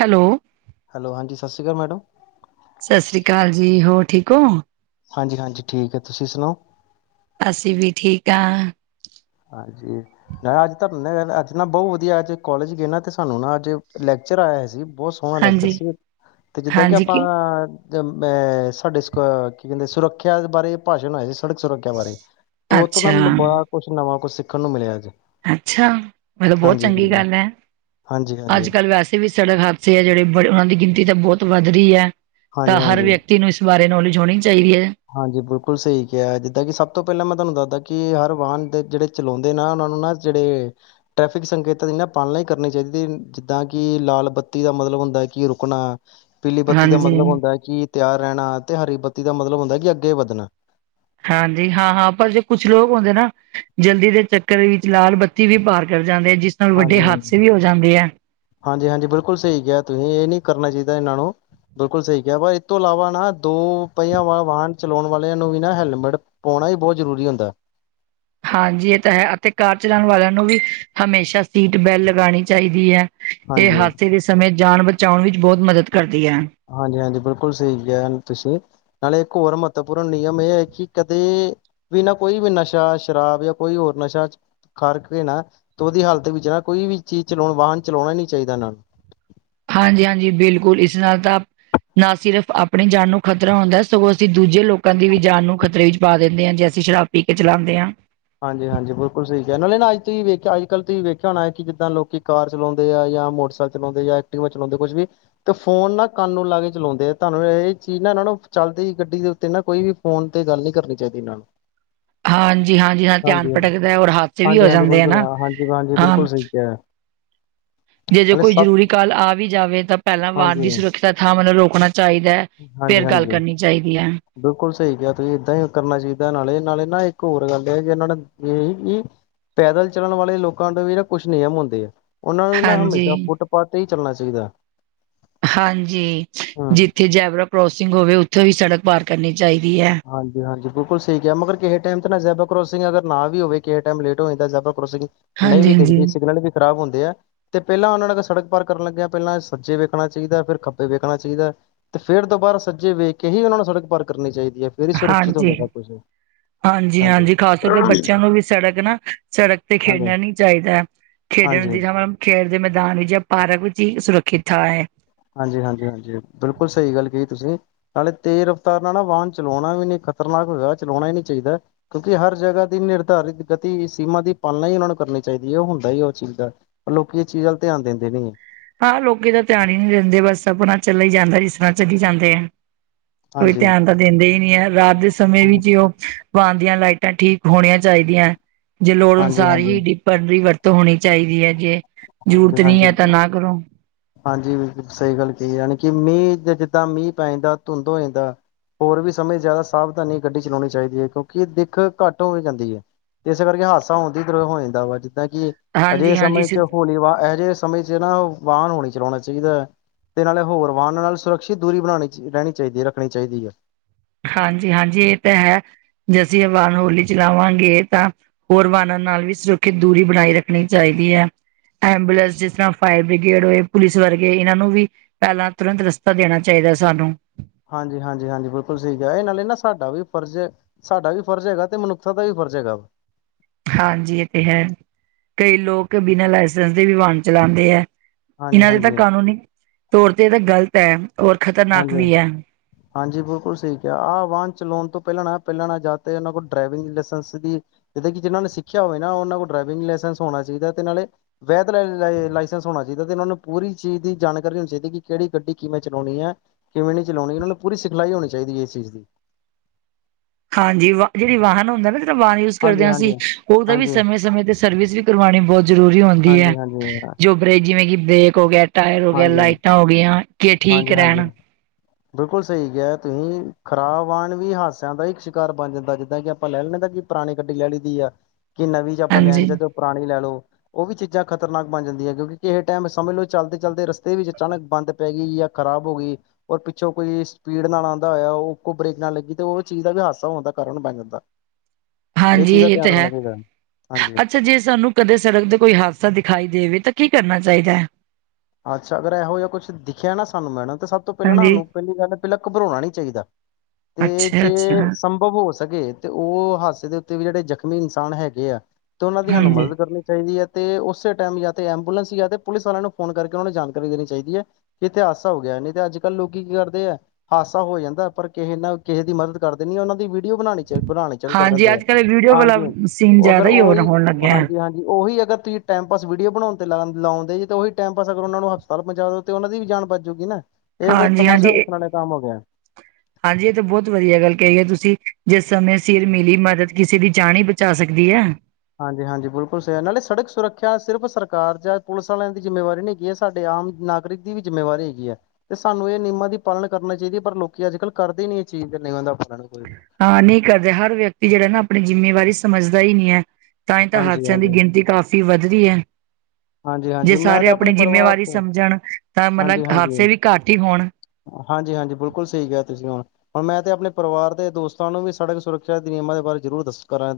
Hello, hello ਹਾਂਜੀ ਸਤਿ ਸ੍ਰੀ ਅਕਾਲ ਮੈਡਮ ਸਤਿ ਸ੍ਰੀ ਅਕਾਲ ਜੀ ਹੋਰ ਠੀਕ ਹੋ ਹਾਂਜੀ ਹਾਂਜੀ ਠੀਕ ਹੈ ਤੁਸੀਂ ਸੁਣਾਓ ਅਸੀਂ ਵੀ ਠੀਕ ਹਾਂ ਾਂਜੀ ਮ ਅੱਜ ਤੁਹਾਨੂੰ ਨਾ ਅੱਜ ਨਾ ਬਹੁਤ ਵਧੀਆ ਅੱਜ ਕੋਲਜ ਗਏ ਨਾ ਅਤੇ ਸਾਨੂੰ ਨਾ ਅੱਜ ਲੈਕਚਰ ਆਇਆ ਸੀ ਬੋਤ ਸੋਹਣਾ ਲੈਚ ਹਾਂਜੀ। ਸੀ ਤੇ ਜਿੱਦਾਂ ਕਿ ਹਾਂਜੀ ਕੀ, ਆਪਾਂ ਮੈਂ ਸਾਡੇ ਸਕ ਕੀ ਕਹਿੰਦੇ ਸੁਰੱਖਿਆ ਬਾਰੇ ਪਾਸ਼ਨ ਆਏ ਦੇ ਸੀ। ਸੜਕ ਸੁਰੱਖਿਆ ਬਾਰੇ, ਤੇ ਉਤੋਂ ਨਾ ਅੱਛਾ, ਮੈਨੂੰ ਬੜਾ ਕੁਛ ਨਵਾਂ ਕੁਛ ਸਿੱਖਣ ਨੂੰ ਮਿਲਿਆ ਜੇ। ਅੱਛਾ, ਮਤਲਬ ਬਹੁਤ ਚੰਗੀ ਗੱਲ ਐ। ਹਾਂਜੀ ਹਾਂਜੀ ਅੱਜ ਕੱਲ੍ਹ ਵੈਸੇ ਵੀ ਸੜਕ ਹਾਦਸੇ ਐ ਜਿਹੜੇ ਬੜੇ ਉਹਨਾਂ ਦੀ ਗਿਣਤੀ ਤਾਂ ਬੋਤ ਵੱਧ ਰਹੀ ਐ, ਹਾਂਜੀ ਤਾਂ ਹਰ ਹਾਂਜੀ ਵਿਅਕਤੀ ਨੂੰ ਇਸ ਬਾਰੇ ਨੌਲੇਜ ਹੋਣੀ ਚਾਹੀਦੀ ਹੈ। ਹਾਂਜੀ, ਬਿਲਕੁਲ ਸਹੀ ਕਿਹਾ, ਜਿੱਦਾਂ ਕਿ ਸਭ ਤੋਂ ਪਹਿਲਾਂ ਮੈਂ ਤੁਹਾਨੂੰ ਦੱਸਦਾ ਕਿ ਹਰ ਵਾਹਨ ਦੇ ਜਿਹੜੇ ਚਲਾਉਂਦੇ ਨਾ ਉਹਨਾਂ ਨੂੰ ਨਾ ਜਿਹੜੇ ਟ੍ਰੈਫਿਕ ਸੰਕੇਤਾਂ ਦੀ ਨਾ ਪਾਲਣਾ ਹੀ ਕਰਨੀ ਚਾਹੀਦ ਜਿੱਦਾਂ ਕਿ ਲਾਲ ਬੱਤੀ ਦਾ ਮਤਲਬ ਹੁੰਦਾ ਕਿ ਰੁਕਣਾ। ਪੀਲੀ ਬੱਤੀ ਦਾ ਹਾਂਜੀ। ਮਤਲਬ ਹੁੰਦਾ ਕਿ ਤਿਆਰ ਰਹਿਣਾ, ਤੇ ਹਰੀ ਬੱਤੀ ਦਾ ਮਤਲਬ ਹੁੰਦਾ ਕਿ ਅੱਗੇ ਵੱਧਣਾ। ਹਾਂਜੀ, ਹਾਂ, ਹਾਂ, ਪਰ ਜੇ ਕੁਛ ਲੋਕ ਹੁੰਦੇ ਨਾ ਜਲਦੀ ਦੇ ਚੱਕਰ ਵਿੱਚ ਲਾਲ ਬੱਤੀ ਵੀ ਪਾਰ ਕਰਦੇ। ਹਾਂਜੀ, ਹਾਂਜੀ, ਹਾਂਜੀ, ਹਾਂਜੀ, ਬਿਲਕੁਲ ਸਹੀ ਕਿਹਾ, ਤੁਸੀਂ ਇਹ ਨਹੀਂ ਕਰਨਾ ਚਾਹ ਇਹਨਾਂ ਨੂੰ। ਬਿਲਕੁਲ ਸਹੀ ਕਿਹਾ ਪਰ ਇਹ ਤੋਂ ਇਲਾਵਾ ਨਾ ਦੋ ਪਹੀਆਂ ਵਾਲਾ ਵਾਹਨ ਚਲਾਉਣ ਵਾਲਿਆਂ ਨੂੰ ਵੀ ਨਾ ਹੈਲਮਟ ਪਾਉਣ ਣਾ ਵੀ ਬਹੁਤ ਜ਼ਰੂਰੀ ਹੁੰਦਾ। [unintelligible] ਹਾਂਜੀ, ਇਹ ਤਾਂ ਹੈ, ਅਤੇ ਕਾਰ ਚਲਾਉਣ ਵਾਲਿਆਂ ਨੂੰ ਵੀ ਹਮੇਸ਼ਾ ਸੀਟ ਬੈਲਟ ਲਗਾਣੀ ਚਾਹੀਦੀ ਐ। ਇਹ ਹਾਂਜੀ ਹਾਦਸੇ ਦੇ ਸਮੇਂ ਜਾਨ ਬਚਾਉਣ ਵਿੱਚ ਬਹੁਤ ਮਦਦ ਕਰਦ ਹਾਂਜੀ, ਹਾਂਜੀ, ਬਿਲਕੁਲ ਸਹੀ ਕਿਹਾ ਤੁਸੀਂ। ਨਾਲੇ ਇੱਕ ਹੋਰ ਮਹੱਤਵਪੂਰਨ ਨਿਯਮ ਏ ਹੈ ਕਿ ਕਦੇ ਵੀ ਨਾ ਕੋਈ ਵੀ ਨਸ਼ਾ ਸ਼ਰਾਬ ਜਾਂ ਕੋਈ ਹੋਰ ਨਸ਼ਾ ਖਾਰ ਕੇ ਨਾ ਤੇ ਉਹਦੀ ਹਾਲਤ ਵਿੱਚ ਨਾ ਕੋਈ ਵੀ ਚੀਜ਼ ਚਲਾ ਵਾਹਨ ਚਲਾਉਣਾ ਨੀ ਚਾਹੀਦਾ ਇਹਨਾਂ ਨੂੰ। ਹਾਂਜੀ, ਹਾਂਜੀ, ਬਿਲਕੁਲ ਇਸ ਨਾਲ ਤਾ ਨਾ ਸਿਰਫ਼ ਆਪਣੀ ਜਾਨ ਨੂੰ ਖ਼ਤਰਾ ਹੁੰਦਾ ਸਗੋਂ ਅਸੀਂ ਦੂਜੇ ਲੋਕਾਂ ਦੀ ਵੀ ਜਾਨ ਨੂੰ ਖ਼ਤਰੇ ਵਿੱਚ ਪਾ ਦਿੰਦੇ ਹਾਂ ਜੇਸ ਅਸੀਂ ਸ਼ਰਾਬ ਪੀ ਕੇ ਚਾਲਾਂਦੇ ਆ। ਹਾਂਜੀ, ਹਾਂਜੀ ਬਿਲਕੁਲ ਸਹੀ ਕੇਹਾ, ਨਾਲੇ ਨਾ ਅੱ ਤੁਸੀ ਵੈਖਿਆ ਅੱਜ ਕੱਲ ਤੁਸੀਂ ਵੇਖਿਆ ਹੋਣਾ ਐ ਕਿ ਜਿੱਦਾਂ ਲੋਕੀ ਕਾਰ ਚਲਾਉਂਦੇ ਆ। ਜਾਂ ਮੋਟਰਸਾਈਕਲ ਚਲਾਉਂਦੇ ਯਾਂ ਐਕਟੀਵਾ ਚਲਾਉਂਦੇ ਕੁਛ ਵੀ ਤੇ ਫੋਨ ਨਾ ਕੰਨ ਨੂੰ ਲਾ ਕੇ ਚਲਾਉਦੇ ਆ ਤੁਹਾਨੂੰ ਇਹ ਚੀਜ਼ ਨਾ ਇਹਨਾਂ ਨੂੰ ਚੱਲਦੀ ਹੋਈ ਗੱਡੀ ਦੇ ਉੱਤੇ ਨਾ ਕੋਈ ਵੀ ਫੋਨ ਤੇ ਗੱਲ ਨੀ ਕਰਨੀ ਚਾਹੀਦੀ ਇਹਨਾਂ ਨੂੰ। ਹਾਂਜੀ, ਹਾਂਜੀ, ਹਾਂ ਧਿਆਨ ਹਾਂਜੀ-ਹਾਂਜੀ, ਪਟਕਦੈ ਔਰ ਹਾਦਸੇ ਵੀ ਹੋ ਹਾਂਜੀ-ਹਾਂਜੀ ਜਾਂਦੇ ਐ ਬਿਲਕੁਲ ਨਾ ਹਾਂਜੀ-ਹਾਂਜੀ ਹਾਂ। ਬਿਲਕੁਲ ਸਹੀ ਕਿਹਾ ਜੇ ਜੇ ਨਾਲੇ ਕੋਈ ਸਭ ਜ਼ਰੂਰੀ ਕਾਲ ਆ ਵੀ ਜਾਵੇ ਤਾਂ ਪਹਿਲਾਂ ਵਾਨ ਹਾਂਜੀ, ਦੀ ਸੁਰੱਕਸ਼ਾ ਥਾਂ ਓਹਨੂੰ ਰੋਕਨਾ ਚਾਹੀਦੈ। ਹਾਂਜੀ, ਫੇਰ ਗੱਲ ਹਾਂਜੀ। ਕਰਨੀ ਚਾਹੀਦੀ ਐ। ਬਿਲਕੁਲ ਸਹੀ ਕਿਹਾ ਤੁਸੀਂ ਏਦਾਂ ਈ ਕਰਨਾ ਚਾਹੀਦਾ ਨਾਲੇ ਨਾਲੇ ਨਾ ਇਕ ਔਰ ਗੱਲ ਏ, ਜਿਨਾਂ ਨੇ ਇਹ ਕਿ ਪੈਦਲ ਚੱਲਣ ਵਾਲੇ ਲੋਕਾਂ ਦੇ ਵੀ ਨਾ ਕੁਛ ਨਿਯਮ ਹੁੰਦੇ ਆ। ਓਹਨਾਂ ਨੂੰ ਨਾ ਹਾਂਜੀ। ਹਮੇਸ਼ਾ ਫੁੱਟਪਾਥ ਤੇ ਹੀ ਚੱਲਣਾ ਚਾਹੀਦੈ। ਹਾਂਜੀ, ਜਿੱਥੇ ਜੈਬਰਾ ਕਰੋਸਿੰਗ ਹੋਵੇ ਉੱਥੋਂ ਦੀ ਸੜਕ ਪਾਰ ਕਰਨੀ ਚਾਹੀਦੀ ਐ। ਹਾਂਜੀ, ਹਾਂਜੀ, ਬਿਲਕੁਲ ਸਹੀ ਕਿਹਾ, ਮਗਰ ਕੇਹੇ ਟਾਈਮ ਤੇ ਨਾ ਜੇਬਰਾ ਕਰੋਸਿੰਗ ਅਗਰ ਨਾ ਵੀ ਹੋਵੇ ਕੇਹੇ ਟਾਈਮ ਲੇਟ ਹੋ ਜਾਂਦਾ ਜ਼ੇਬਰਾਂ ਕਰੋਸਿੰਗ ਨਹੀਂ ਵੀ ਹਾਂਜੀ-ਹਾਂਜੀ, ਦੇਖਦੀ ਸਿਗਨਲ ਵੀ ਖਰਾਬ ਹੁੰਦੇ ਆ, ਤੇ ਪਹਿਲਾਂ ਉਹਨਾਂ ਨਾਲ ਸੜਕ ਪਾਰ ਕਰਨ ਲੱਗਿਆ ਪਹਿਲਾਂ ਸੱਜੇ ਵੇਖਣਾ ਚਾਹੀਦਾ ਫੇਰ ਖੱਬੇ ਵੇਖਣਾ ਚਾਹੀਦਾ। ਤੇ ਫੇਰ ਦੁਬਾਰਾ ਸੱਜੇ ਵੇਖ ਕੇ ਹੀ ਓਹਨਾਂ ਨੂੰ ਸੜਕ ਪਾਰ ਕਰਨੀ ਚਾਹੀਦੀ ਏ, ਫੇਰ ਹੀ ਸੁਰੱਕਸ਼ਿਤ ਹੁੰਦਾ ਸਭ ਕੁਛ। ਹਾਂਜੀ, ਹਾਂਜੀ, ਖ਼ਾਸ ਤੌਰ ਤੇ ਬੱਚਿਆਂ ਨੂੰ ਵੀ ਸੜਕ ਨਾ ਸੜਕ ਤੇ ਹਾਂਜੀ, ਖੇਡਣਾ ਨੀ ਚਾਹੀਦਾ। ਹਾਂਜੀ, ਖੇਡਣ ਦੀ ਥਾਂ ਮਤਲਬ ਖੇਡ ਦੇ ਮੈਦਾਨ ਵਿੱਚ ਜਾਂ ਪਾਰਕ ਵਿੱਚ ਹੀ ਸੁਰੱਖਿਤ ਥਾਂ ਐ। ਹਾਂਜੀ, ਹਾਂਜੀ, ਹਾਂਜੀ, ਬਿਲਕੁਲ ਸਹੀ ਗੱਲ ਕਹੀ ਤੁਸੀਂ, ਨਾਲੇ ਤੇਜ਼ ਰਫਤਾਰ ਨਾਲ ਨਾ ਵਾਹਨ ਚਲਾਉਣਾ ਵੀ ਨ ਖ਼ਤਰਨਾਕ ਹੋਏਗਾ ਚਲਾਉਣਾ ਹੀ ਨੀ ਚਾਹੀਦਾ, ਕਿਉਂਕਿ ਹਰ ਜਗਾ ਦੀ ਨਿਰਧਾਰੀਤ ਗਤੀ ਸੀਮਾ ਦੀ ਪਾਲਣਾ ਹੀ ਓਹਨਾਂ ਨੂੰ ਕਰ ਕਰਨੀ ਚਾਹੀਦੀ ਐ, ਓਹ ਹੁੰਦਾ ਉਸ ਚੀਜ਼ ਦਾ ਪਰ ਲੋਕੀ ਇਸ ਚੀਜ਼ ਵੱਲ ਧਿਆਨ ਦਿੰਦੇ ਨੀ ਐ। ਹਾਂ, ਲੋਕੀ ਤੇ ਧਿਆਨ ਹੀ ਨੀ ਦਿੰਦੇ ਬਸ ਆਪਣਾ ਚੱਲੇ ਜਾਂਦਾ ਜਿਸ ਤਰਾ ਚੱਲੀ ਜਾਂਦੇ ਆ। ਕੋਈ ਹਾਂਜੀ, ਧਿਆਨ ਤਾਂ ਦਿੰਦੇ ਹੀ ਨੀ ਐ ਰਾਤ ਦੇ ਸਮੇਂ ਵੀ ਹਾਂਜੀ, ਜੇ ਓਹ ਵਾਹਨ ਦੀਆਂ ਲਾਈਟਾਂ ਠੀਕ ਹੋਣੀਆਂ ਚਾਹੀਦੀਆਂ ਜੇ ਲੋੜ ਹਾਂਜੀ, ਅਨੁਸਾਰ ਹੀ ਹਾਂਜੀ, ਡੀਪਰ ਦੀ ਵਰਤ ਤੋ ਹੋਣੀ ਚਾਹੀਦੀ ਏ ਜੇ ਜੁਰਤ ਨੀ ਹੈ ਹਾਂਜੀ। ਤਾਂ ਨਾ ਕਰੋ। ਹਾਂਜੀ, ਬਿਲਕੁਲ ਸਹੀ ਗੱਲ ਕਹੀ, ਯਾਂਨੀ ਕਿ ਮੀਂਹ ਜਿੱਦਾਂ ਮੀਂਹ ਪੈ ਜਾਂਦਾ ਧੁੰਦ ਹੋ ਜਾਂਦਾ। ਹੋਰ ਵੀ ਸਮੇਂ ਜ਼ਿਆਦਾ ਸਾਵਧਾਨੀ ਗੱਡੀ ਚਲਾਉਣੀ ਚਾਹੀਦੀ ਏ ਕਿਉਂਕਿ ਦਿੱਖ ਘੱਟ ਹੋ ਜਾਂਦੀ ਏ। ਤੇ ਇਸੇ ਕਰਕੇ ਹਾਦਸਾ ਹੁੰਦੀ ਦੋਂ ਹੋ ਜਾਂਦਾ ਵਾ। ਜਿੱਦਾਂ ਕਿ ਅਜਿਹੇ ਹਾਂਜੀ-ਹਾਂਜੀ ਸਮੇਂ ਸ ਚ ਹੋਲੀ ਵਾਹ ਅਜਿਹੇ ਸਮੇਂ ਚ ਨਾ ਵਾਹਨ ਹੋਲੀ ਚਲਾਉਣਾ ਚਾਹੀਦਾ ਏ। ਤੇ ਨਾਲੇ ਹੋਰ ਵਾਹਨਾਂ ਨਾਲ ਸੁਰੱਖਸ਼ਿਤ ਦੂਰੀ ਬਣਾਉਣੀ ਰਹਿਣੀ ਚਾਹੀਦੀ ਏ ਰੱਖਣੀ ਚਾਹੀਦੀ ਏ। ਹਾਂਜੀ ਹਾਂਜੀ ਇਹ ਤਾਂ ਹੈ। ਜੇ ਅਸੀਂ ਵਾਹਾਨ ਹੋਲੀ ਚਲਾਵਾਂਗੇ ਤਾਂ ਹੋਰ ਵਾਹਣਾਂ ਨਾਲ ਵੀ ਸੁਰੱਖਿਅਤ ਦੂਰੀ ਬਣਾਈ ਰੱਖਣੀ ਚਾਹੀ ਕੀ ਹੈ। ਐਂਬੂਲੈਂਸ ਜਿਸ ਤਰਾਹ ਫਾਇਰ ਬੀਗੇਡ ਹੋਏ ਪੁਲਿਸ ਵਰਗੇ ਇਹਨਾਂ ਨੂੰ ਵੀ ਪਹਿਲਾਂ ਤੁਰੰਤ ਰਸਤਾ ਦੇਨਾ ਚਾਹੀਦਾ। ਸਾਨੂੰ ਹਾਂਜੀ ਹਾਂਜੀ ਹਾਂਜੀ ਬਿਲਕੁਲ ਸਹੀ ਕੇਹਾ ਇਹ ਨਾਲੇ ਨਾ ਸਾਡਾ ਵੀ ਫਰਜ਼ ਸਾਡਾ ਵੀ ਫਰਜ਼ ਹੈਗਾ ਤੇ ਮਨੁੱਖਤਾ ਦਾ ਵੀ ਫਰ ਫਰਜ ਹੈਗਾ। ਹਾਂਜੀ ਇਹ ਤੇ ਹੈ ਕਈ ਲੋਕ ਬਿਨਾਂ ਲਾਈਸੈਂਸ ਦੇ ਵੀ ਵਾਨ ਚਲਾਉਂਦੇ ਐ। ਹਾਂਜੀ ਇਹਨਾਂ ਦੇ ਤਾਂ ਹਾਂਜੀ ਕਾਨੂੰਨੀ ਤੌਰ ਤੇ ਇਹ ਤਾਂ ਗ਼ਲਤ ਹੈ ਔਰ ਖ਼ਤਰਨਾਕ ਹਾਂਜੀ ਵੀ ਹੈ। ਹਾਂਜੀ ਬਿਲਕੁਲ ਸਹੀ ਕੇਹਾ ਆਹ ਵਾਹਨ ਚਲਾਉਣ ਤੋਂ ਪਹਿਲਾਂ ਨਾ ਪਹਿਲਾਂ ਨਾ ਜਾ ਤੇ ਓਹਨਾਂ ਕੋਲ ਡਰਾਈਵਿੰਗ ਲਾਇਸੈਂਸ ਦੀ ਜਿੱਦਾਂ ਕਿ ਜਿਨਾਂ ਨੇ ਸਿੱਖਿਆ ਹੋਵੇ ਨਾ ਓਹਨਾਂ ਕੋਲ ਡਰਾਈਵਿੰਗ ਲਾਇਸੈਂਸ ਹੋਣਾ ਚਾਹੀਦਾ ਤੇ ਨਾਲੇ ਵੈਦ ਲ-ਈ ਲ-ਈ ਲਾਇਸੈਂਸ ਹੋਣਾ ਚਾਹੀ ਦਾ ਓਹਨਾਂ ਨੂੰ ਪੂਰੀ ਚੀਜ਼ ਦੀ ਜਾਣਕਾਰੀ ਹੋਣੀ ਚਾਹੀ ਕਿਹੜੀ ਗੱਡੀ ਕਿਵੇਂ ਚਲਾਉਣੀ ਏ। ਕਿਵੇਂ ਨਹੀਂ ਚਲਾਉਣੀ ਇਹਨਾਂ ਨੂੰ ਪੂਰੀ ਸਿਖਲਾਈ ਹੋਣੀ ਚਾਹੀਦੀ ਹੈ ਇਸ ਚੀਜ਼ ਦੀ। ਹਾਂਜੀ ਵਾਹ ਜਿਹੜੀ ਵਾਹਨ ਹੁੰਦਾ ਨਾ ਵ ਯੂਜ ਕਰਦੇ ਹਾਂਜੀ ਹਾਂ ਹਾਂਜੀ ਅਸੀਂ ਓਹਦਾ ਵੀ ਹਾਂਜੀ ਸਮੇਂ ਸਮੇਂ ਤੇ ਸਰਵਿਸ ਵੀ ਕਰਵਾਉਣੀ ਬਹੁਤ ਜ਼ਰੂਰੀ ਹੁੰਦੀ ਹੈ। ਹਾਂਜੀ ਹਾਂਜੀ ਜੋ ਬਰੇਕ ਜਿਵੇਂ ਕਿ ਬਰੇਕ ਹੋ ਗਿਆ। ਟਾਇਰ ਹੋ ਗਿਆ ਹਾਂਜੀ ਲਾਈਟਾਂ ਹੋਗਈਆਂ ਕਿ ਠੀਕ ਹਾਂਜੀ ਰਹਿਣ। ਹਾਂਜੀ ਬਿਲਕੁਲ ਸਹੀ ਕਿਹਾ ਤੁਸੀਂ ਖ਼ਰਾਬ ਵਾਨ ਵੀ ਹਾਦਸਿਆਂ ਦਾ ਹੀ ਇੱਕ ਸ਼ਿਕਾਰ ਬਣ ਜਾਂਦਾ ਜਿੱਦਾਂ ਕਿ ਆਪਾਂ ਲੈ ਲੈਂਦੇ ਹਾਂ ਕਿ ਪੁਰਾਣੀ ਗੱਡੀ ਲੈ ਲਈ ਦੀ ਆ। ਕਿ ਨਵੀਂ ਚ ਆਪਾਂ ਲੈ ਨੀ ਹਾਂਜੀ, ਸਕਦੇ ਓਹ ਪੁਰਾਣੀ ਲੈ ਲਓ ਓਹ ਵੀ ਚੀਜ਼ਾਂ ਖ਼ਤਰਨਾਕ ਬਣ ਜਾਂਦੀਆਂ ਕਿਉਂਕਿ ਕਿਸੇ ਟਾਈਮ ਸਮੇਝ ਲੌ ਚੱਲਦੇ ਚਲਦੇ ਰਸਤੇ ਵੀ ਅਚਾਨਕ ਬੰਦ ਪੈ ਗਈ ਯਾਂ ਖਰਾਬ ਹੋ ਗਈ ਔਰ ਪਿੱਛੋਂ ਕੋਈ ਸਪੀਡ ਨਾਲ ਆਉਂਦਾ ਹੋਇਆ ਓਹ ਉਹ ਬਰੇਕ ਨਾਲ ਲੱਗੀ ਤੇ ਉਹ ਚੀਜ਼ ਦਾ ਵੀ ਹਾਸਾ ਆਉਂਦਾ ਕਾਰਨ ਬਣ ਜਾਂਦਾ ਹੈ। ਹਾਂਜੀ ਚੀਜ਼ ਦਾ ਇਹ ਧਿਆਨ ਤੇ ਰੱਖਣਾ ਹੈ। ਚਾਹੀਦਾ ਹਾਂਜੀ ਅੱਛਾ ਜੇ ਸਾਨੂੰ ਕਦੇ ਸੜਕ ਦਾ ਕੋਈ ਹਾਦਸਾ ਦਿਖਾਈ ਦੇਵੇ ਤਾਂ ਕੀ ਕਰਨਾ ਚਾਹੀਦਾ ਹੈ? ਅੱਛਾ ਅਗਰ ਇਹੋ ਜਿਹਾ ਕੁਛ ਦਖਿਆ ਨਾ ਸਾਨੂੰ ਮੈਡਮ ਤੇ ਸਭ ਤੋਂ ਪਹਿਲਾਂ ਨਾ ਹਾਂਜੀ, ਸਾਨੂੰ ਪਹਿਲੀ ਗੱਲ ਪਹਿਲਾਂ। ਘਬਰਾਣਾ ਨਹੀਂ ਚਾਹੀਦਾ ਤੇ ਜੇ ਅੱਛਾ-ਅੱਛਾ, ਸੰਭਵ ਹੋ ਸਕੇ। ਸਕੇ ਤੇ ਉਹ ਹਾਦਸੇ ਦੇ ਉੱਤੇ ਵੀ ਜਿਹੜੇ ਜ਼ਖਮੀ ਇਨਸਾਨ ਹੈਗੇ ਆ ਤੇ ਉਹਨਾਂ ਦੀ ਸਾਨੂੰ ਹਾਂਜੀ। ਮਦਦ ਕਰਨੀ ਚਾਹੀਦੀ ਹੈ। ਤੇ ਉਸੇ ਟਾਈਮ ਜਾ ਤੇ ਐਬੂਲੈਂਸ ਜਾਂ ਤੇ ਪੁਲਿਸ ਵਾਲਿਆਂ ਨੂੰ। ਫੋਨ ਕਰਕੇ ਉਹਨਾਂ ਨੇ ਜਾਣਕਾਰੀ ਦੇਣੀ ਚਾਹੀਦੀ ਹੈ ਕਿ ਇੱਥੇ ਹਾਦਸਾ ਹੋ ਗਿਆ ਨਹੀਂ ਤੇ ਅੱਜ ਕੱਲ ਲੋਕ ਕੀ ਕਰਦੇ ਹੈ ਹਾਦਸਾ ਹੋ ਜਾਂਦਾ। ਪਰ ਕਿਸੇ ਨਾ ਕਿਸੇ ਦੀ ਮਦਦ ਕਰ ਦੇ ਨੀ ਉਹਨਾਂ ਦੀ ਵੀ। ਵੀਡੀਓ ਬਣਾਉਣੀ ਚਲ ਬਣਾਉਣੀ ਚਾਲੂ ਕਰ ਹਾਂਜੀ ਦਿੰਦੇ ਆ ਅੱਜ-ਕੱਲ੍ਹ ਵੀਡੀਓ ਵਾਲਾ ਹਾਂਜੀ ਸੀਨ ਅਗਰ ਜ਼ਿਆਦਾ ਹੀ ਹੋ ਉਹੀ ਹੋਣ ਲੱਗਿਆ। ਹਾਂਜੀ ਹਾਂਜੀ ਉਹੀ। ਅਗਰ ਤੁਸੀਂ ਟਾਈਮ ਪਾਸ ਵੀਡੀਓ ਬਣਾਉਣ ਤੇ ਲਾ ਲਾਉਦੇੇ ਤੇ ਉਹੀ। ਟਾਈਮ ਪਾਸ ਅਗਰ ਉਹਨਾਂ ਨੂੰ ਹਸਪਤਾਲ ਪਹੁੰਚਾ ਦਿਓ ਤੇ ਉਹਨਾਂ ਦੀ ਵੀ ਜਾਨ ਬਚ ਜੂਗੀ ਨਾ ਇਹ ਫਿਰ ਹਾਂਜੀ-ਹਾਂਜੀ, ਤਮਾਸ਼ਾ ਵੇਖਣ ਇਹ ਵਾਲੇ ਕੰਮ ਹੋ ਗਿਆ ਹੈ। ਹਾਂਜੀ ਇਹ ਤਾਂ ਬਹੁਤ ਵਧੀਆ ਗੱਲ ਕਹੀਏ ਤੁਸੀਂ ਜਿਸ ਸਮੇਂ ਸਿਰ ਹਾਂਜੀ ਮਿਲੀ ਮਦਦ ਕਿਸੇ ਦੀ। ਜਾਨ ਹੀ ਬਚਾ ਸਕਦੀ ਹੈ। ਹਾਂਜੀ ਹਾਂਜੀ ਬਿਲਕੁਲ ਸਹੀ ਹੈ ਨਾਲੇ ਸੜਕ ਸੁਰੱਖਿਆ ਸਿਰਫ ਸਰਕਾਰ ਜਾਂ ਪੁਲਿਸ ਵਾਲਿਆਂ ਦੀ ਜਿੰਮੇਵਾਰੀ ਨਹੀਂ ਹੈਗੀ ਹੈ ਸਾਡੇ? ਆਮ ਨਾਗਿਕ ਦੀ ਵੀ ਜਿੰਮੇਵਾਰੀ ਹੈਗੀ ਹੈ। ਤੇ ਸਾਨੂੰ ਇਹ ਨਿਯਮਾਂ ਦੀ ਪਾਲਣ ਕਰਨਾ ਚਾਹੀਦੀ ਹੈ। ਪਰ ਲੋਕੀ ਅੱਜ ਕੱਲ ਕਰਦੇ ਹੀ ਨੀ। ਚੀਜ਼ ਦੇ ਨਿਯਮਾ ਦਾ ਪਤਾ ਨਹੀਂ। ਹਾਂ ਨਹੀਂ ਕਰਦੇ ਹਰ ਵਿਅਕਤੀ ਜਿਹੜਾ ਨਾ ਆਪਣੀ ਜਿੰਮੇਵਾਰੀ ਸਮਝਦਾ ਹੀ ਨਹੀਂ ਹੈ? ਤਾਂ ਹੀ ਤਾਂ ਹਾਸਿਆਂ ਦੀ ਹਾਂਜੀ-ਹਾਂਜੀ, ਗਿਣਤੀ ਕਾਫੀ ਵੱਧ ਰਹੀ ਹੈ ਜੇ ਹਾਂਜੀ-ਹਾਂਜੀ ਮੈਂ ਸਾਰੇ ਤਾਂ ਆਪਣੇ ਆਪਣੀ ਪਰਿਵਾਰ ਜਿੰਮੇਵਾਰੀ ਤੋਂ ਸਮਝਣ ਤਾਂ ਮਤਲਬ ਹਾਦਸੇ ਵੀ ਘੱਟ ਹੀ ਹੋਣ। ਹਾਂਜੀ ਹਾਂਜੀ ਬਿਲਕੁਲ ਸਹੀ ਕਿਹਾ ਤੁਸੀਂ ਹੁਣ ਹੁਣ ਮੈਂ। ਤੇ ਆਪਣੇ ਪਰਿਵਾਰ ਦੇ ਦੋਸਤਾਂ ਨੂੰ ਵੀ ਸੜਕ ਸੁਰੱਖਿਆ ਦੇ ਨਿਯਮਾਂ ਦੇ ਬਾਰੇ ਜ਼ਰੂਰ ਦੱਸਾ ਕਰਾਂ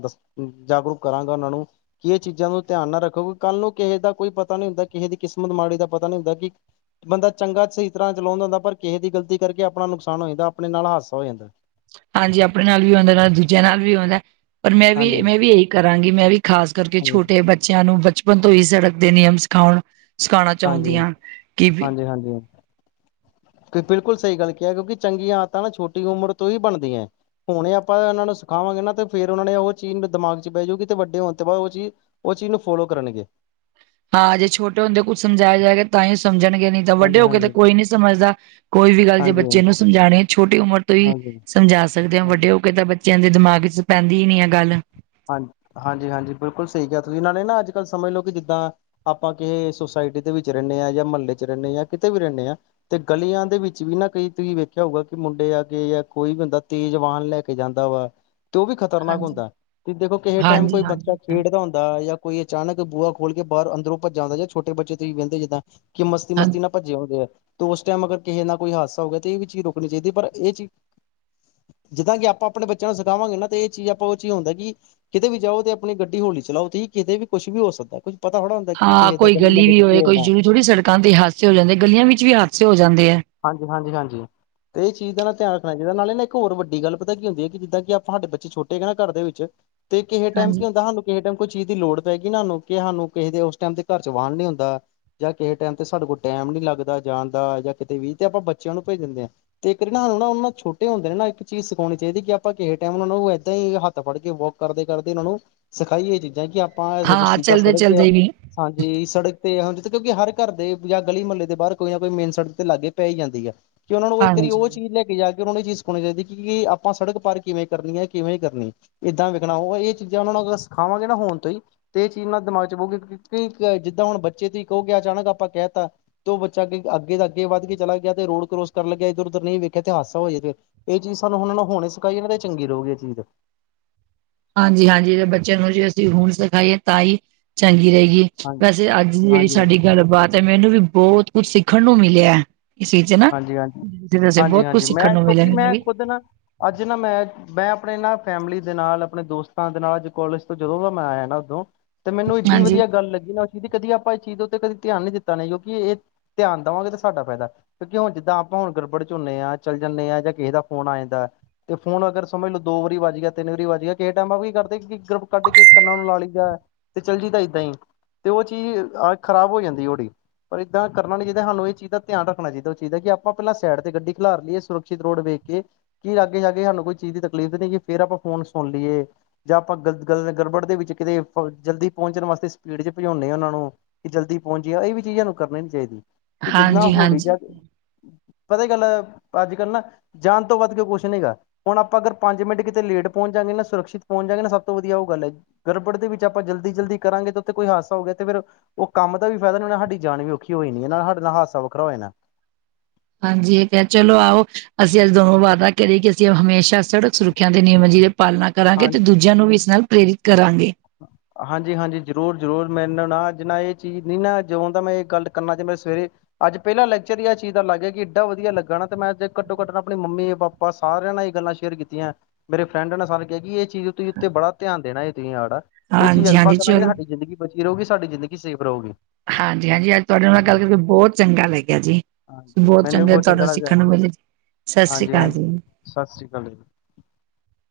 ਜਾਗਰੂਕ ਕਰਾਂਗਾ ਉਹਨਾ ਨੂੰ। ਉਹਨੂੰ ਕੀ ਇਹ ਚੀਜ਼ਾਂ ਨੂੰ ਧਿਆਨ ਨਾ ਰੱਖੋਗੇ ਕੱਲ ਨੂੰ। ਕਿਸੇ ਦਾ ਕੋਈ ਪਤਾ ਨੀ ਹੁੰਦਾ ਕਿਸੇ ਦੀ ਕਿਸਮਤ ਮਾੜੀ ਦਾ ਪਤਾ ਨੀ ਹੁੰਦਾ ਕਿ ਬੰਦਾ ਚੰਗਾ ਸਹੀ ਤਰ੍ਹਾਂ ਚਲਾਉਂਦਾ ਹੁੰਦਾ ਪਰ। ਕਿਸੇ ਦੀ ਗਲਤੀ ਕਰਕੇ ਆਪਣਾ ਨੁਕਸਾਨ ਹੋ ਜਾਂਦਾ ਆਪਣੇ ਨਾਲ ਹਾਦਸਾ ਹੋ ਜਾਂਦਾ ਹੈ। ਹਾਂਜੀ ਆਪਣੇ ਨਾਲ ਵੀ ਹੁੰਦਾ ਹੈ ਨਾਲੇ ਦੂਜਿਆਂ ਨਾਲ ਵੀ ਹੁੰਦਾ ਹੈ। ਪਰ ਮੈਂ ਵੀ ਹਾਂਜੀ, ਮੈਂ ਵੀ ਇਹੀ ਕਰਾਂਗੀ ਮੈਂ ਵੀ ਖਾਸ ਕਰਕੇ ਹਾਂਜੀ, ਛੋਟੇ ਬੱਚਿਆਂ ਨੂੰ? ਬਚਪਨ ਤੋਂ ਹੀ ਸੜਕ ਦੇ ਨਿਯਮ ਸਿਖਾਉਣ ਸਿਖਾਉਣਾ ਚਾਹੁੰਦੀ ਹਾਂਜੀ-ਹਾਂਜੀ। ਹਾਂ ਕਿ ਵੀ [inaudible] ਬਿਲਕੁਲ ਸਹੀ ਗੱਲ ਕਿਹਾ ਕਿਉਂਕਿ ਚੰਗੀਆਂ ਆਦਤਾਂ ਨਾ ਛੋਟੀ ਉਮਰ ਤੋਂ ਹੀ ਬਣਦੀਆਂ। ਹੁਣੇ ਆਪਾਂ ਉਹਨਾਂ ਨੂੰ ਸਿਖਾਵਾਂਗੇ ਨਾ ਤੇ ਫੇਰ ਉਹਨਾਂ ਨੇ ਉਹ ਚੀਜ਼ ਦਿਮਾਗ 'ਚ ਬਹਿ ਜਾਊਗੀ ਤੇ ਵੱਡੇ ਹੋਣ ਤੋਂ ਬਾਅਦ ਉਹ ਚੀਜ਼। ਉਹ ਚੀਜ਼ ਨੂੰ ਫੋਲੋ ਕਰਨਗੇ। ਹਾਂ ਜੇ ਛੋਟੇ ਹੁੰਦੇ ਕੁੱਝ ਸਮਝਾਇਆ ਜਾਏਗਾ ਤਾਂ ਹੀ। ਸਮਝਣਗੇ ਨਹੀਂ ਤਾਂ ਵੱਡੇ ਹਾਂਜੀ ਹੋ ਕੇ ਤੇ ਹਾਂਜੀ ਕੋਈ ਨੀ ਸਮਝਦਾ ਕੋਈ ਵੀ ਗੱਲ ਜੇ ਹਾਂਜੀ ਬੱਚੇ ਨੂੰ ਸਮਝਾਉਣੇ ਛੋਟੀ ਉਮਰ ਤੋਂ ਹੀ। ਹਾਂਜੀ ਸਮਝਾ ਸਕਦੇ ਹੋ ਹਾਂਜੀ ਵੱਡੇ ਹੋ ਕੇ ਤਾਂ ਬੱਚਿਆਂ ਦੇ ਦਿਮਾਗ 'ਚ ਪੈਂਦੀ ਹੀ ਨੀ ਹੈ ਇਹ ਗੱਲ ਹਾਂਜੀ ਹਾਂਜੀ ਹਾਂਜੀ ਬਿਲਕੁਲ ਸਹੀ ਕਿਹਾ ਤੁਸੀਂ ਇਹਨਾਂ ਨੇ ਨਾ ਅੱਜ ਕੱਲ ਸਮਝ ਲਓ ਕਿ ਜਿੱਦਾਂ ਆਪਾਂ ਕਿ ਸੁਸਾਇਟੀ ਦੇ ਵਿੱਚ ਰਹਿੰਦੇ ਹਾਂ ਜਾਂ ਮੁਹੱਲੇ 'ਚ ਰਹਿੰਦੇ ਜਾਂ ਕਿਤੇ ਵੀ ਰਹਿੰਦੇ ਆ ਤੇ ਗਲੀਆਂ ਦੇ ਵਿੱਚ ਵੀ ਨਾ ਕਈ ਤੁਸੀਂ ਵੇਖਿਆ ਹੋਊਗਾ ਕਿ ਮੁੰਡੇ ਆ ਗਏ ਜਾਂ ਕੋਈ ਬੰਦਾ ਤੇਜ਼ ਵਾਹਨ ਲੈ ਕੇ ਜਾਂਦਾ ਵਾ। ਤੇ ਉਹ ਵੀ ਖਤਰਨਾਕ ਹਾਂਜੀ ਹੁੰਦਾ ਤੇ ਦੇਖੋ ਕਿਸੇ ਟਾਈਮ ਹਾਂਜੀ ਕੋਈ ਬੱਚਾ ਹਾਂਜੀ ਖੇਡਦਾ ਹੁੰਦਾ ਹੈ। ਜਾਂ ਕੋਈ ਅਚਾਨਕ ਬੂਹਾ ਖੋਲ ਕੇ ਬਾਹਰੋ ਅੰਦਰੋਂ ਭੱਜ ਆਉਂਦਾ ਜਾਂ ਛੋਟੇ ਬੱਚੇ ਤੁਸੀਂ ਕਹਿੰਦੇ ਜਿਦਾਂ। ਕਿ ਮਸਤੀ ਹਾਂਜੀ ਮਸਤੀ ਨਾ ਭੱਜੇ ਆਉਂਦੇ ਆ। ਤੇ ਉਸ ਟਾਈਮ ਅਗਰ ਕਿਸੇ ਨਾਲ ਕੋਈ ਹਾਦਸਾ ਹੋ ਗਿਆ ਤੇ ਇਹ ਵੀ ਚੀਜ਼ ਰੋਕਣੀ ਚਾਹੀਦੀ ਪਰ ਇਹ ਚੀਜ਼। ਜਿੱਦਾਂ ਕਿ ਆਪਾਂ ਆਪਣੇ ਬੱਚਿਆਂ ਨੂੰ ਸਿਖਾਵਾਂਗੇ ਨਾ ਤੇ ਇਹ ਚੀਜ਼ ਆਪਾਂ ਉਹ ਹੀ ਹੁੰਦਾ ਕਿ। ਕਿਤੇ ਵੀ ਜਾਓ ਤੇ ਆਪਣੀ ਗੱਡੀ ਹੌਲੀ ਚਲਾਓ ਤੇ ਕਿ ਕਿਤੇ ਵੀ ਕੁੱਛ ਵੀ ਹੋ ਸਕਦਾ ਕੁਛ। ਹਾਂ ਕੋਈ ਗਲੀ ਵੀ ਹੋਏ ਕੋਈ ਜ਼ਰੂਰੀ ਥੋੜ੍ਹੀ ਸੜਕਾਂ ਤੇ ਹਾਦਸੇ ਹੋ ਜਾਂਦੇ ਗਲੀਆਂ ਵਿੱਚ ਵੀ ਹਾਦਸੇ ਹੋ ਜਾਂਦੇ ਹੈ। ਹਾਂਜੀ ਹਾਂਜੀ ਹਾਂਜੀ। ਤੇ ਇਹ ਚੀਜ਼ ਦਾ ਨਾਲ ਧਿਆਨ ਰੱਖਣਾ ਚਾਹੀਦਾ ਨਾਲ ਨਾ ਇੱਕ ਹੋਰ ਵੱਡੀ ਗੱਲ ਪਤਾ ਕੀ ਹੁੰਦੀ ਹੈ ਕਿ ਜਿੱਦਾਂ ਕਿ ਆਪਾਂ ਸਾਡੇ ਬੱਚੇ ਛੋਟੇ ਹੈ ਨਾ ਘਰ ਦੇ ਵਿੱਚ ਤੇ ਕਿਸੇ ਟਾਈਮ ਕੀ ਹਾਂਜੀ। ਹੁੰਦਾ ਸਾਨੂੰ ਕਿਸੇ ਟਾਈਮ ਕੋਈ ਚੀਜ਼ ਦੀ ਲੋੜ ਪਏਗੀੂ ਨਾ ਸਾਨੂੰ ਕਿ ਸਾਨੂੰ ਕਿਸੇ ਟਾਈਮ ਤੇ ਘਰ ਜਵਾਕ ਨਹੀਂ ਹੁੰਦਾ ਜਾਂ ਕਿਸੇ ਟਾਈਮ ਤੇ ਸਾਡੇ ਕੋਲ ਟਾਈਮ। ਟਾਈਮ ਨੀ ਲੱਗਦਾ ਜਾਣ ਦਾ ਜਾਂ। ਕਿਤੇ ਵੀ ਤੇ ਆਪਾਂ ਬੱਚਿਆਂ ਨੂੰ ਭੇਜਨ ਦੇ ਆ ਤੇ ਇੱਕ ਨਾ ਓਨਾ ਨੂੰ ਨਾ ਛੋਟੇ ਹੁੰਦੇ ਨੂੰ ਨਾ ਇੱਕ ਚੀਜ਼ ਸਿਖਉਣੀ ਚਾਹੀਦੀ ਕਿ ਆਪਾਂ ਟਾਈਮ ਓਨਾ ਨੂੰ ਏਦਾਂ ਈ ਹੱਥ ਫੜ ਕੇ ਵੋਕ ਕਰਦੇ ਕਰਦੇ ਉਨਾਂ ਨੂੰ ਸਿਖਾਈ ਏ ਚੀਜ਼ਾਂ ਕਿ ਆਪ ਪਾਂ ਹਾਂ ਚਲਦੇ ਸੜਕ ਤੇ ਐ ਚਲਦੇ ਵੀ ਹਾਂਜੀ ਸੜਕ ਤੇ ਕਿਉਂਕਿ ਹਰ ਘਰ ਦੇ ਜਾਂ ਗਲੀ ਮਹੱਲੇ ਦੇ ਬਾਰ ਕੋਈ ਨਾ ਕੋਈ ਮੇਨ ਸੜਕ ਤੇ ਲਾਗੇ ਪੈ ਈ ਜਾਂਦੀ ਆ। ਕਿ ਓਨਾਂ ਨੂੰ ਇੱਕ ਵਾਰੀ ਹਾਂਜੀ। ਆਬਚੀਜ਼ ਲੈ ਕੇ ਜਾ ਓਨਾ ਨੂੰ ਚੀਜ ਸਖੋਣੀ ਚਾਈਦੀ ਕਿ ਆਪਾਂ ਸੜਕ ਪਾਰ ਕਿਵੇਂ ਕਰਨੀ ਹੈ ਕਿਵੇਂ ਕਰਨੀ ਏਦਾਂ ਵੇਖਣਾ ਉਹ ਇਹ ਚੀਜ਼ਾਂ ਉਹਨਾਂ ਨੂੰ ਅਗਰ ਸਿਖਾਵਾਂਗੇ ਨਾ ਹੁਣ ਤੋਂ ਈ ਤੇ ਏ ਚੀਜ਼ ਨਾ ਦਿਮਾਗ ਚ ਬਾਉਗੀ ਕਿਉਂਕਿ ਜਿੱਦਾ ਹੁਣ ਬੱਚੇ ਤੁਹੀ ਹੀ ਕਹੋਗੇ ਅਚਾਨਕ ਆਪਾਂ ਆਪਾਂ ਕੈ ਤਾ ਤੇ ਓ ਬੱਚਾ ਅੱਗੇ ਅੱਗੇ ਦਾ ਗੇ ਵੱਧ ਕੇ ਚਲਾ ਗਿਆ ਤੇ ਰੋਡ ਕਰੌਸ ਕਰ ਲੱਗਿਆ ਇਧਰ ਉਧਰ ਨਈ ਵੇਖਿਆ ਤੇ ਹਾਦਸਾ ਹੋਜੇ ਫੇਰ ਏ ਚੀਜ਼ ਸਾਨੂੰ ਹੁਣ ਨਾ ਹੁਣ ਸਿਖਾਈ ਚੰਗੀ ਰਉਗੀ ਏ ਚੀਜ਼ [inaudible] ਹਾਂਜੀ-ਹਾਂਜੀ ਜੇ ਬੱਚਿਆਂ ਨੂੰ ਜੇ ਅਸੀਂ ਹੁਣ ਸਿਖਾਈਏ ਤਾਂ ਈ ਚੰਗੀ ਰਏਗੀ ਹਾਂਜੀ ਵੈਸੇ ਅੱਜ ਜੇੜੀ ਹਾਂਜੀ ਸਾਡੀ ਗੱਲਬਾਤ ਤੇ ਮੈਨੂੰ ਵੀ ਬੋਤ ਕੁਛ ਸਿੱਖਣ ਨੂੰ ਮਿਲਿਆ। ਚ ਨਾ ਵੈਸੇ ਬਹੁਤ ਕੁੱਝ ਹਾਂਜੀ-ਹਾਂਜੀ ਸਿੱਖਣ ਮੈਂ ਨੂੰ ਮਿਲਿਆ ਕਿਉਂਕਿ ਮੈਨੂੰ ਮੈਂ ਵੀ ਖੁੱਦ ਨਾ ਅੱਜ ਨਾ ਮੈਂ ਮੈਂ ਆਪਣੇ ਨਾ ਫੈਮਿਲੀ ਦੇ ਨਾਲ ਆਪਣੇ ਦੋਸਤਾਂ ਦੇ ਨਾਲ ਅੱਜ ਕੋਲਜ ਤੋਂ ਜਦੋਂ ਦਾ ਮੈਂ ਆਇਆ ਨਾ ਓਦੋਂ ਤੇ ਮੈਨੂੰ ਇੱਡੀ ਹਾਂਜੀ। ਵਧੀਆ ਗੱਲ ਲੱਗੀ ਨਾ ਕਿ ਨਾ ਕਦੀ ਆਪਾਂ ਏ ਚੀਜ਼ ਤੋਂ ਕਦੀ ਧਿਆਨ ਨੀ ਦਿੱਤਾ ਨੇ ਕਿਉਂਕਿ ਏ ਧਿਆਨ ਦੇਵਾਂਗੇ ਤਾਂ ਸਾਡਾ ਫੈਦਾ ਕਿਉਂਕਿ ਹੁਣ ਜਿੱਦਾਂ ਆਪਾਂ ਹੁਣ ਗੜਬੜ ਚ ਹੁੰਨੇ ਆ ਚੱਲ ਜਨੇ ਆ ਜਾਂ ਕਿਸੇ ਦਾ ਫੋਨ ਆ ਜਾਂਦਾ ਤੇ ਫੋਨ ਅਗਰ ਸਮਝ ਲੋ ਦੋ ਵਾਰੀ ਵੱਜ ਗਿਆ ਤਿੰਨ ਵਾਰੀ ਵੱਜ ਗਿਆ ਕਿਸੇ ਟਾਈਮ ਆਪ ਕੀ ਦੇ ਕਿ ਗਰੁੱਪ ਕੱਢ ਕੇ ਇੱਕ ਕੰਨਾਂ ਨੂੰ ਲਾ ਲਈਦੈ ਤੇ ਚੱਲਜੀ ਦਾ ਏਦਾਂ ਈ ਤੇ ਓ ਚੀਜ਼ ਆਹ ਖਰਾਬ ਹੋ ਜਾਂਦੀ ਪਰ ਇੱਦਾਂ ਕਰਨਾ ਨੀ ਚਾਈਦਾ ਸਾਨੂੰ ਏ ਚੀਜ਼ ਦਾ ਧਿਆਨ ਰੱਖ ਣਾ ਚਾਈਦਾ ਓ ਚੀਜ ਦਾ ਕਿ ਆਪਾਂ ਅਪਣਾ ਸੈਡ ਤੇ ਗੱਡੀ ਖਿਲਾਰ ਲਈਏ ਸੁਰਖਸ਼ਿਤ ਰੋਡ ਵੇਖ ਕੇ ਕੀ ਆਗੇ ਜਾ ਕੇ ਸਾਨੂੰ ਕੋਈ ਚੀਜ਼ ਦੀ ਤਕ [unintelligible] ਫੇਰ ਆਪਾਂ ਫੋਨ ਸੁਣ ਲੀਏ ਜਾਂ ਆਪਾਂ ਗ ਗ ਗੜਬੜ ਦੇ ਵਿੱਚ ਕਿਤੇ ਜਲਦੀ ਪਹੁੰਚਣ ਵਾਸਤੇ ਤੇ ਸਪੀਡ ਚ ਪਜੋਨੇ ਆ ਉਨਾਂ ਨੂੰ ਕਿ ਜਲਦੀ ਪਹੁੰਚ ਜੀਏ ਵੀ ਚੀਜ਼ ਨੂੰ ਕਰਨੀ ਨੀ ਚਾਈਦੀ ਹਾਂਜੀ-ਹਾਂਜੀ ਪਤਾ ਗੱਲ ਅੱਜ ਕੱਲ੍ਹ ਨਾ ਜਾਨ ਤੋਂ ਵੱਧ ਕੋ ਕੁੱਛ ਨੀ ਹੈਗਾ ਹੁਣ ਆਪਾਂ ਅਗਰ ਪੰਜ ਮਿੰਟ ਕਿਤੇ ਲੇਟ ਪਹੁੰਚ ਜਾਂਗੇ ਨਾ ਸੁਰਕਸ਼ਿਤ ਪਹੁੰਚ ਜਾਗੇ ਨਾ ਸਭ ਤੋਂ ਵਧੀਆ ਓ ਗੱਲ ਐ ਗੜਬੜ ਦੇ ਵਿੱਚ ਆਪਾਂ ਜਲਦੀ-ਜਲਦੀ ਕਰਾਂਗੇ ਤਾਂ ਉਥੇ ਕੋਈ ਹਾਦਸ ਹੋ ਤੇ ਫੇਰ, ਓ ਕੰਮ ਦਾ ਵੀ ਫਾਇਦਾ ਨੀ ਹੋਣਾ ਹਾਡੀ ਜਾਨ ਵੀ ਔਖੀ ਹੋ, ਜਾਣੀ। ਹਾਡੇ ਨਾਲ ਹਾਦਸਾ ਵੱਖਰਾ ਹੋ ਜਾਣਾ। ਹਾਂਜੀ, ਏ ਕੈ ਚਲੋ ਆਓ, ਅਸੀਂ ਅੱਜ ਦੋਨੋ ਵਾਅਦਾ ਕਰੀਏ ਕਿ, ਅਸੀਂ ਹਮੇਸ਼ਾ ਸੜਕ ਸੁਰੱਖਿਆ ਦੇ ਨਿਯਮ [unintelligible] ਪਾਲਣਾ ਕਰਾਂਗੇ, ਤੇ ਦੂਜਿਆਂ ਨੂੰ ਵੀ, ਇਸ ਨਾਲ ਪ੍ਰੇਰਿਤ ਕਰਾਂਗੇ। ਹਾਂਜੀ-ਹਾਂਜੀ, ਜ਼ਰੂਰ-ਜ਼ਰੂਰ, ਮੈਨੂੰ ਨਾ, ਅੱਜ ਨਾ, ਏ ਚੀਜ਼ ਨੀ, ਨਾ। ਜਦੋਂ ਦਾ ਮੈਂ, ਏ ਗੱਲ, ਕਰਨਾ ਚ ਮ ਸਵੇਰੇ ਅੱਜ ਪੇਲਾਂ ਲੈਕਚਰ ਈ, ਆ ਚੀਜ਼ ਦਾ ਲੱਗ ਗਿਆ। ਕਿ ਇਡਾ ਵਧੀਆ ਲੱਗਾ ਨਾ। ਤੇ ਮੈਂ ਘੱਟੋ- ਘੱਟ, ਨੲ ਆਪਣੀ ਮੰਮੀ, ਪਾਪਾ ਸਾਰਿਆਂ ਨਾਲ ਈ ਗੱਲਾਂ ਸ਼ੇਅਰ ਕੀਤੀਆਂ। ਮੇਰੇ ਫਰੈਂਡ ਨੇ, ਸਾਰੇ ਕਿਆ ਕਿ, ਏ ਚੀਜ਼ ਤੁਸੀਂ ਉੱਤੇ ਬੜਾ ਧਿਆਨ ਦੇਣਾ, ਏ ਤੁਸੀਂ ਆੜਾ ਏ ਚੀਜ਼ ਆਪਾਂ ਹਾਂਜੀ-ਹਾਂਜੀ ਕਰਾਂਗੇ, ਚਲੋ ਸਾਡੀ ਜ਼ਿੰਦਗੀ ਬਚੀ ਰਉਗੀ, ਸਾਡੀ ਜ਼ਿੰਦਗੀ ਸੇਫ ਰਹੂਗੀ। ਹਾਂਜੀ-ਹਾਂਜੀ, ਅੱਜ ਤੁਹਾਡੇ ਨਾਲ, ਗੱਲ ਕਰਕੇ, ਬੋਤ ਚੰਗਾ ਲੱਗਿਆ ਜੀ। ਹਾਂਜੀ-ਹਾਂਜੀ, ਬੋਤ ਮੈਨੂੰ ਵੀ ਚੰਗੇ, ਬਹੁਤ ਚੰਗਾ ਤੁਹਾਨੂੰ ਲੱਗਿਆ ਸਿੱਖਣ ਨੂੰ ਮਿਲੇ। ਸਤਿ ਸ੍ਰੀ ਅਕਾਲ ਹਾਂਜੀ-ਹਾਂਜੀ, ਜੀ। ਸਤਿ ਸ੍ਰੀ ਅਕਾਲ। [inaudible]